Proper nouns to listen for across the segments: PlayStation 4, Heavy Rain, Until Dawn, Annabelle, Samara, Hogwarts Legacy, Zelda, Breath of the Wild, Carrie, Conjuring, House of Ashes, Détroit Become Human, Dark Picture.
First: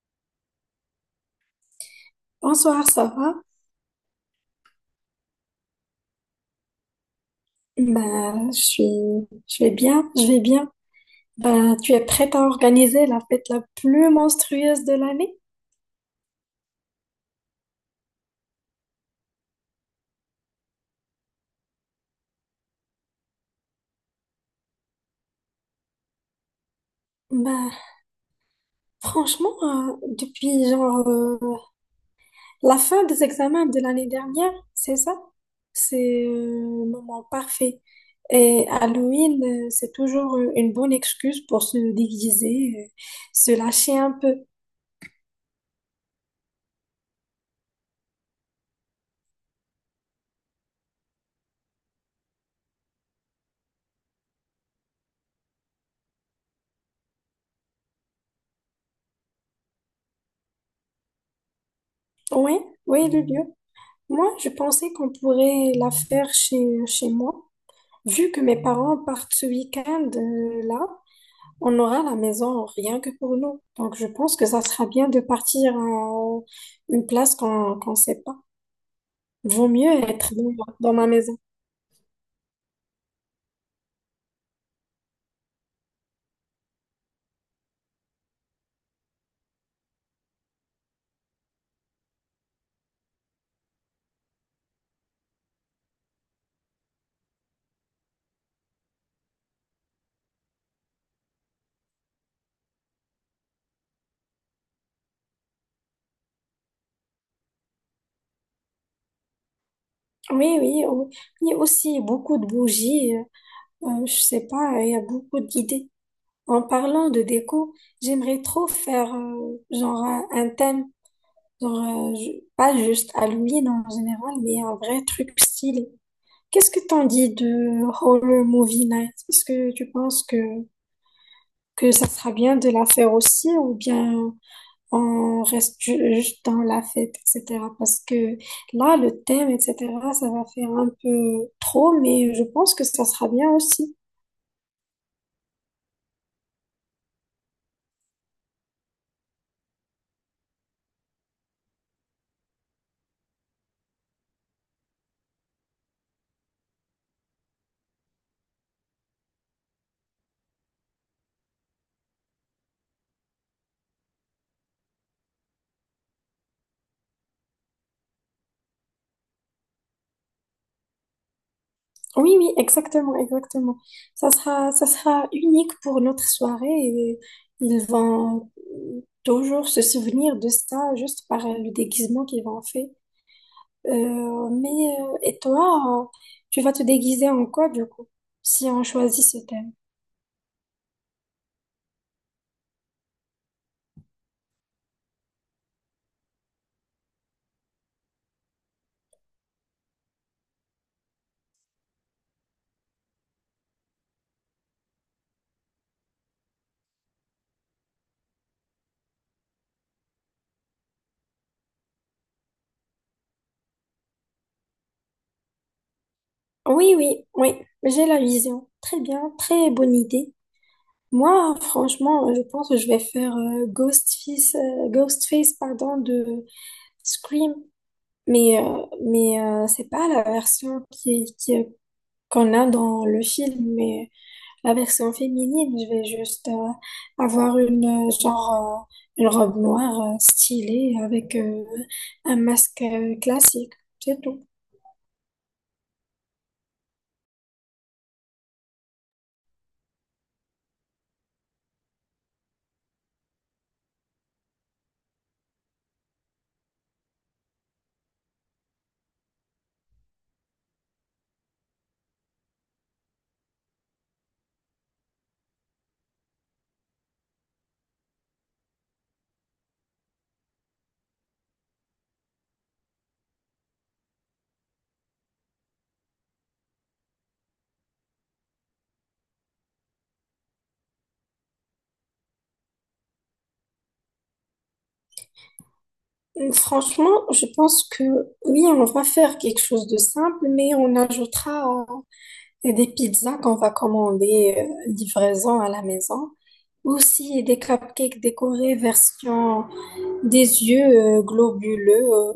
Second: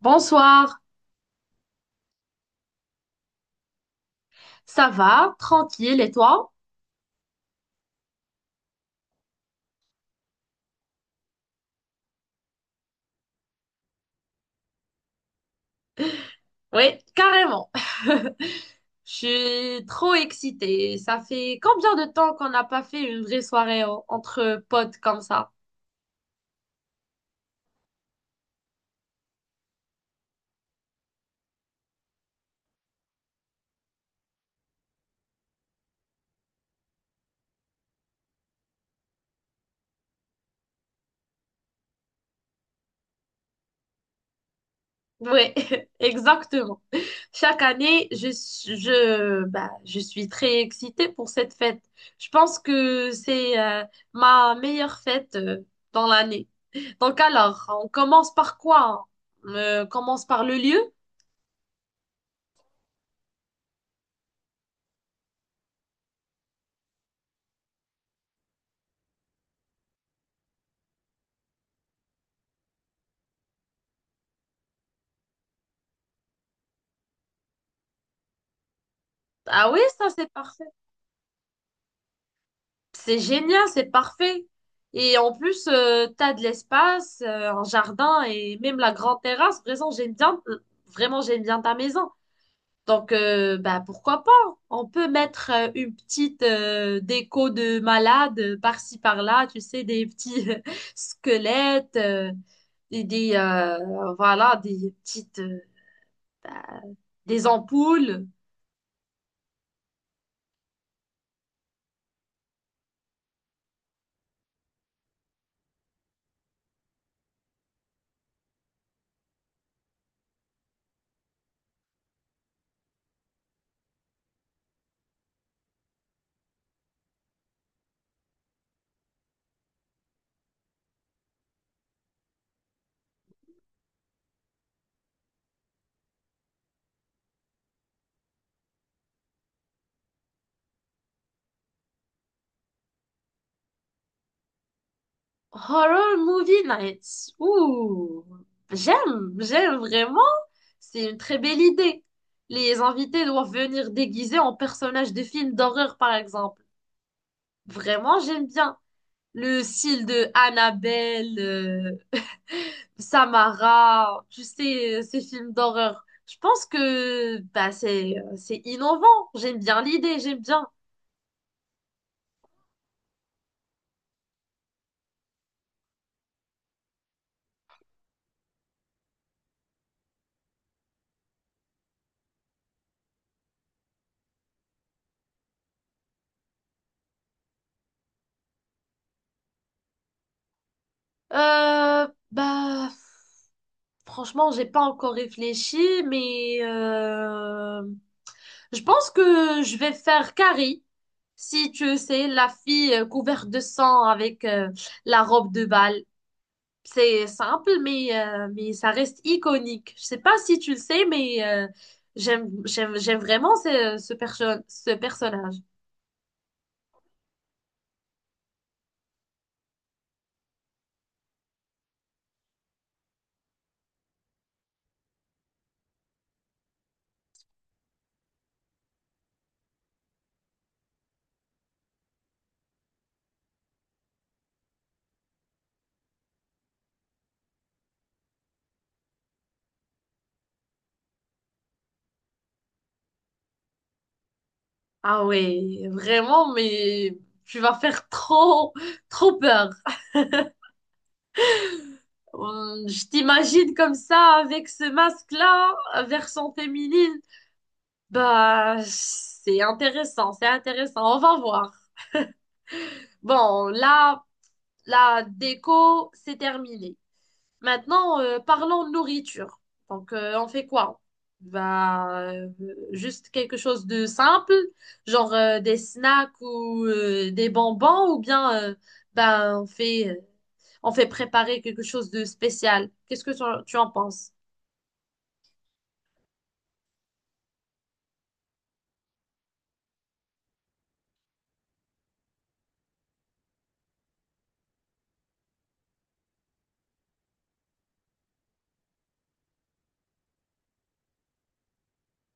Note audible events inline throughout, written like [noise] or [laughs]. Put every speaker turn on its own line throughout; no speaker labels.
Bonsoir,
Bonsoir, ça va?
ça va? Tranquille, et toi?
Bah, je vais bien, je vais bien. Bah, tu es prête à organiser la fête la plus monstrueuse de l'année?
Oui, carrément. [laughs] Je suis trop excitée. Ça fait combien de temps qu'on n'a pas fait une vraie soirée entre potes comme ça?
Bah, franchement, depuis genre la fin des examens de l'année dernière, c'est ça? C'est le moment parfait. Et Halloween, c'est toujours une bonne excuse pour se déguiser, se lâcher un peu.
Oui, [laughs] exactement. Chaque année, je suis très excitée pour cette fête. Je pense que c'est ma meilleure fête dans l'année. Donc alors, on commence par quoi? On commence par le lieu?
Oui, oui, le lieu. Moi, je pensais qu'on pourrait la faire chez moi. Vu que mes parents partent ce week-end là, on aura la maison rien que pour nous. Donc je pense que ça sera bien de partir à une place qu'on sait pas. Vaut
Ah oui,
mieux
ça c'est
être
parfait.
dans ma maison.
C'est génial, c'est parfait. Et en plus, t'as de l'espace, un jardin et même la grande terrasse. Vraiment, j'aime bien ta maison. Donc, pourquoi pas? On peut mettre une petite déco de malade par-ci, par-là, tu sais, des petits [laughs] squelettes, voilà, des petites, des ampoules.
Oui, oui, oui. Il y a aussi beaucoup de bougies. Je sais pas, il y a beaucoup d'idées. En parlant de déco, j'aimerais trop faire genre un thème, genre, pas juste Halloween en général, mais un vrai truc stylé. Qu'est-ce que t'en dis de Horror Movie Night? Est-ce que tu penses que ça sera bien de la faire aussi ou bien on reste juste dans la fête, etc. Parce que là, le thème, etc., ça va faire un peu trop, mais je pense que ça sera bien aussi.
Horror Movie Nights. Ouh, j'aime vraiment. C'est une très belle idée. Les invités doivent venir déguisés en personnages de films d'horreur, par exemple. Vraiment, j'aime bien le style de Annabelle, [laughs] Samara, tu sais, ces films d'horreur. Je pense que c'est innovant. J'aime bien l'idée, j'aime bien.
Oui, oui, exactement, exactement. Ça sera unique pour notre soirée et ils vont toujours se souvenir de ça juste par le déguisement qu'ils vont faire. Mais et toi, tu vas te déguiser en quoi du coup, si on choisit ce thème?
Euh, bah, Franchement, j'ai pas encore réfléchi, mais je pense que je vais faire Carrie, si tu sais, la fille couverte de sang avec la robe de bal. C'est simple, mais ça reste iconique. Je sais pas si tu le sais, mais j'aime vraiment ce personnage.
Oui, oui, oui, j'ai la vision. Très bien, très bonne idée. Moi, franchement, je pense que je vais faire Ghostface, pardon, de Scream. Mais c'est pas la version qu'on a dans le film, mais la version féminine, je vais juste avoir une robe noire stylée avec un masque classique, c'est tout.
Ah ouais, vraiment, mais tu vas faire trop peur. Je t'imagine comme ça, avec ce masque-là, version féminine. Bah, c'est intéressant, c'est intéressant. On va voir. Bon, là, la déco, c'est terminé. Maintenant, parlons nourriture. Donc, on fait quoi? Bah, euh, Juste quelque chose de simple, genre des snacks ou des bonbons, ou bien, on on fait préparer quelque chose de spécial. Qu'est-ce que tu en penses?
Franchement, je pense que oui, on va faire quelque chose de simple, mais on ajoutera des pizzas qu'on va commander livraison à la maison. Aussi des cupcakes décorés version des yeux globuleux.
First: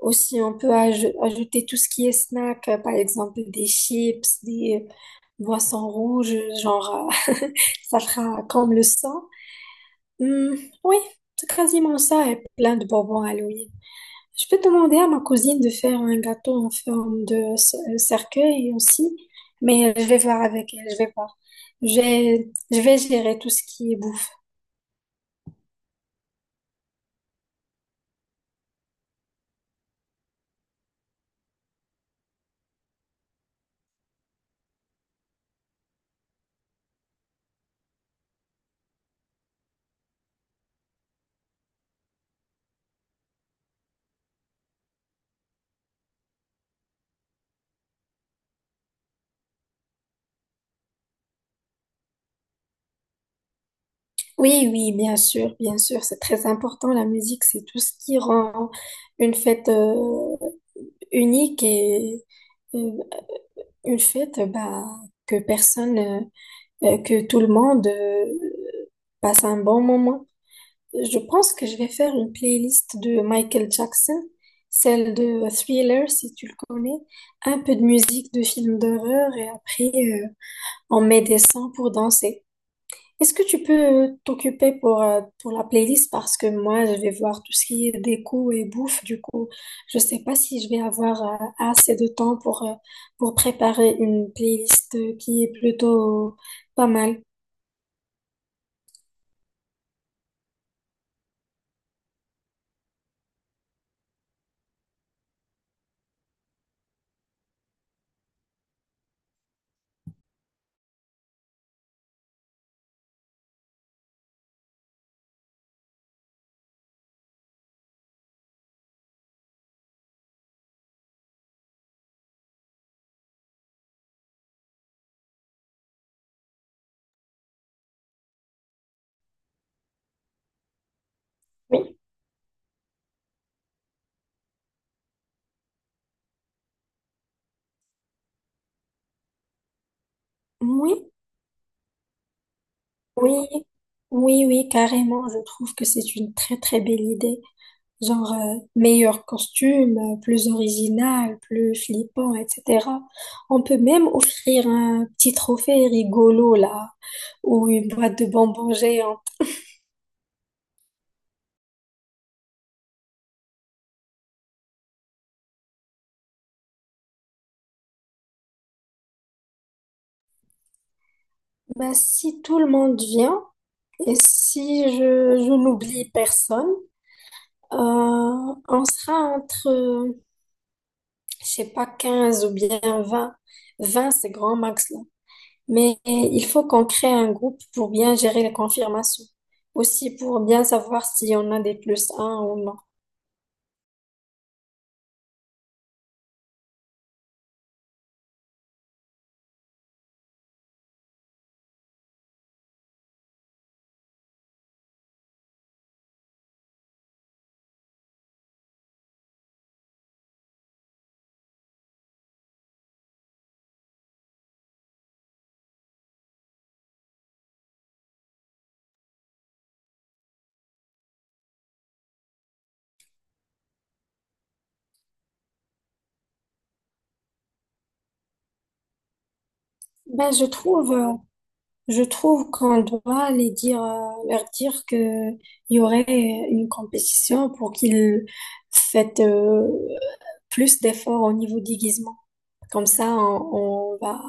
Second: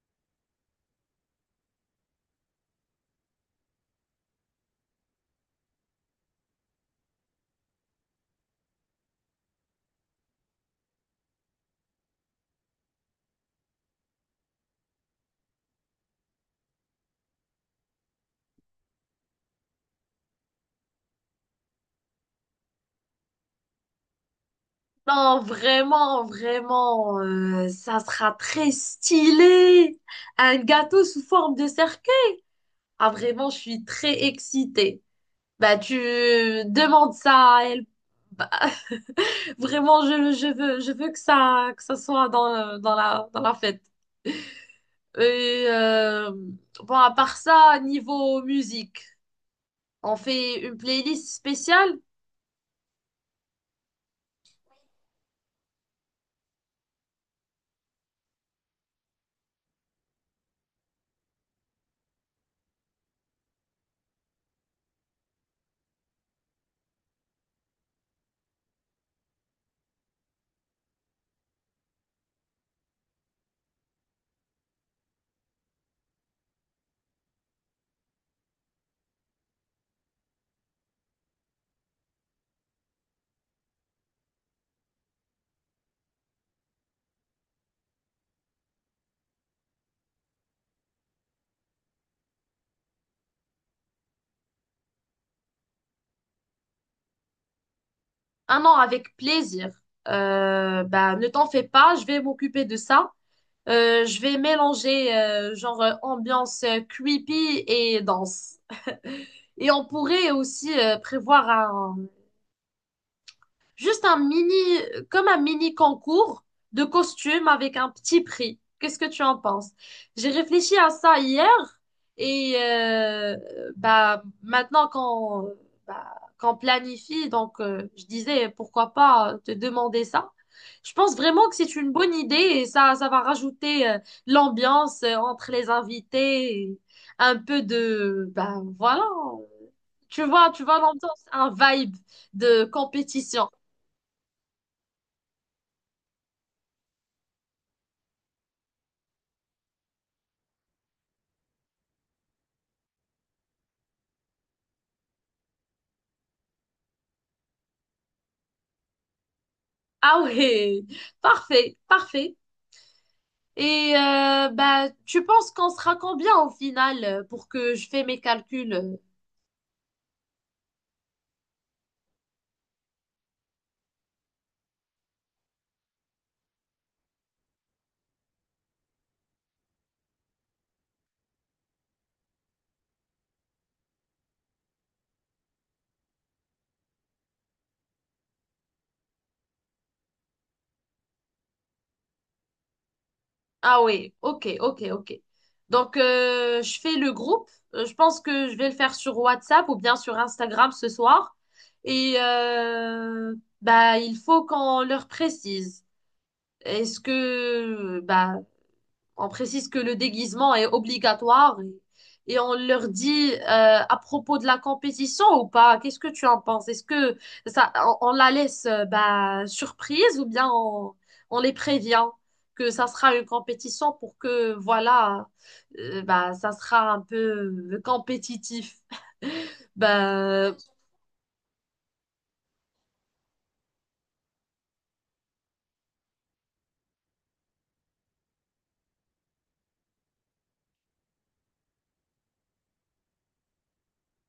Aussi, on peut ajouter tout ce qui est snack, par exemple des chips, des boissons rouges, genre [laughs] ça fera comme le sang. Hmm, oui, c'est quasiment ça et plein de bonbons Halloween. Je peux demander à ma cousine de faire un gâteau en forme de cercueil aussi, mais je vais voir avec elle, je vais voir. Je vais gérer tout ce qui est bouffe.
Non, vraiment, vraiment, ça sera très stylé. Un gâteau sous forme de cercueil. Ah, vraiment, je suis très excitée. Bah, tu demandes ça à elle. Bah, [laughs] vraiment, je veux que ça soit dans la fête. Et bon, à part ça, niveau musique, on fait une playlist spéciale?
Oui, oui, bien sûr, c'est très important. La musique, c'est tout ce qui rend une fête unique et euh, une fête bah, que personne, euh, que tout le monde passe un bon moment. Je pense que je vais faire une playlist de Michael Jackson, celle de Thriller, si tu le connais, un peu de musique de films d'horreur et après on met des sons pour danser. Est-ce que tu peux t'occuper pour la playlist parce que moi, je vais voir tout ce qui est déco et bouffe. Du coup, je sais pas si je vais avoir assez de temps pour préparer une playlist qui est plutôt pas mal.
Ah non, avec plaisir. Ne t'en fais pas, je vais m'occuper de ça. Je vais mélanger ambiance creepy et danse. [laughs] Et on pourrait aussi prévoir Juste un mini, comme un mini concours de costumes avec un petit prix. Qu'est-ce que tu en penses? J'ai réfléchi à ça hier et maintenant qu'on planifie, donc je disais pourquoi pas te demander ça. Je pense vraiment que c'est une
Oui,
bonne idée et ça va rajouter l'ambiance entre les invités, et un peu de, bah voilà, tu vois
oui,
l'ambiance, un vibe de
oui,
compétition.
oui, oui, carrément. Je trouve que c'est une très, très belle idée. Genre, meilleur costume, plus original, plus flippant, etc. On peut même offrir un petit trophée rigolo, là, ou une boîte de bonbons géante.
Ah ouais, parfait, parfait. Et tu penses qu'on sera combien au final pour que je fais mes calculs?
Bah, si tout le monde vient, et si je n'oublie personne, on sera entre, je sais pas, 15 ou bien 20, 20 c'est grand max. Mais il faut qu'on crée un groupe pour bien gérer les confirmations. Aussi pour bien savoir si on a des plus un ou non.
Ah ouais, ok, ok, ok. Donc, je fais le groupe. Je pense que je vais le faire sur WhatsApp ou bien sur Instagram ce soir. Et bah, il faut qu'on leur précise. Est-ce que bah, On précise que le déguisement est obligatoire et on leur dit à propos de la compétition ou pas, qu'est-ce que tu en penses? Est-ce que ça, on la laisse surprise ou bien on les prévient que ça sera une compétition pour que, voilà, ça sera un peu compétitif? [laughs]
Ben,
Ben
je trouve qu'on doit leur dire que il y aurait une compétition pour qu'ils fassent plus d'efforts au niveau déguisement. Comme ça,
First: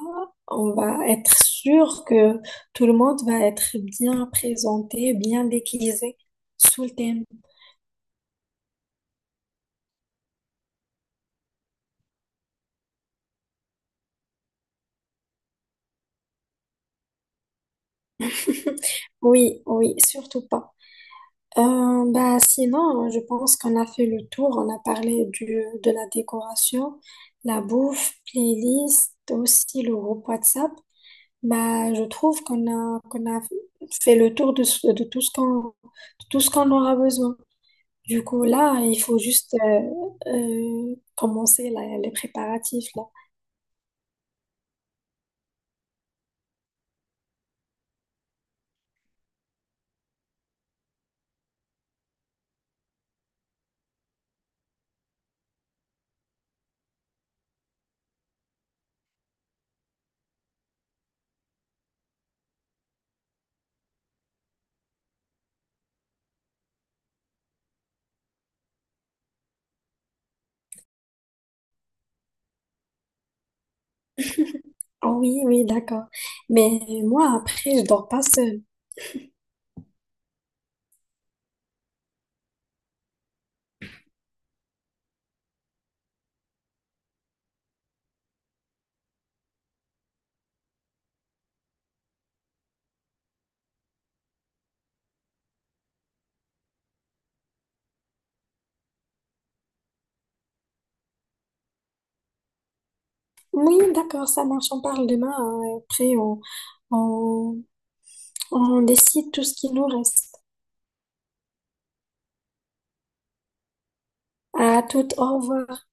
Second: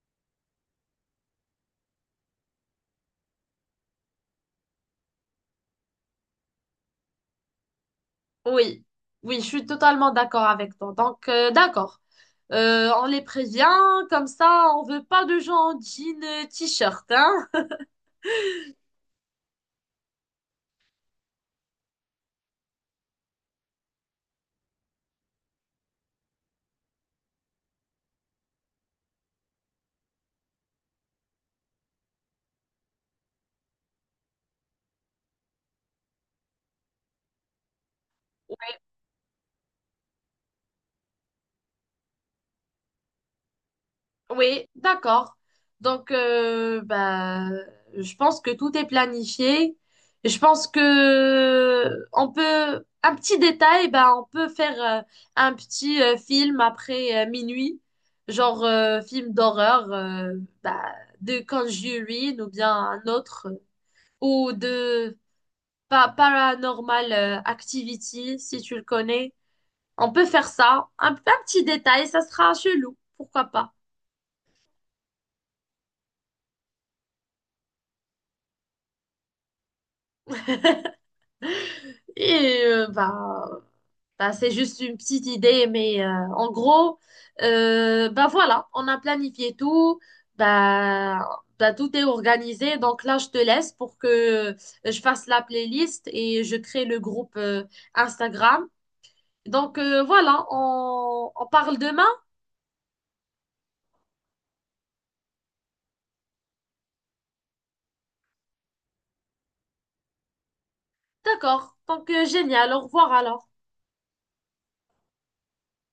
on va être sûr que tout le monde va être bien présenté, bien déguisé sous le thème.
Oui, oui, je suis totalement d'accord avec toi. Donc, d'accord. On les prévient, comme ça, on veut pas de gens en jean, t-shirt, hein?
Oui, oui, surtout pas. Bah, sinon, je pense qu'on a fait le tour. On a parlé de la décoration, la bouffe, playlist, aussi le groupe WhatsApp. Bah, je trouve qu'on a fait le tour de tout ce de tout ce qu'on aura besoin. Du coup, là,
[laughs]
il faut juste commencer les préparatifs, là.
Oui, d'accord. Donc, je pense que tout est planifié. Je pense que on peut, un petit détail, bah, on peut faire un petit film après minuit, genre film d'horreur, bah, de Conjuring ou bien un autre. ou de Paranormal Activity, si tu le connais. On peut faire ça. Un petit détail, ça sera chelou, pourquoi pas.
Ah oui, oui, d'accord. Mais moi, après, je dors pas seule.
Et c'est juste une petite idée, mais en gros, voilà, on a planifié tout. Bah, Tout est organisé. Donc là, je te laisse pour que euh, je fasse la playlist et je crée le groupe Instagram. Donc voilà, on parle demain.
Oui, d'accord, ça marche. On parle demain, hein. Et après, on, on décide tout ce qui nous reste.
D'accord. Donc, génial. Au revoir alors.
À toute, au revoir.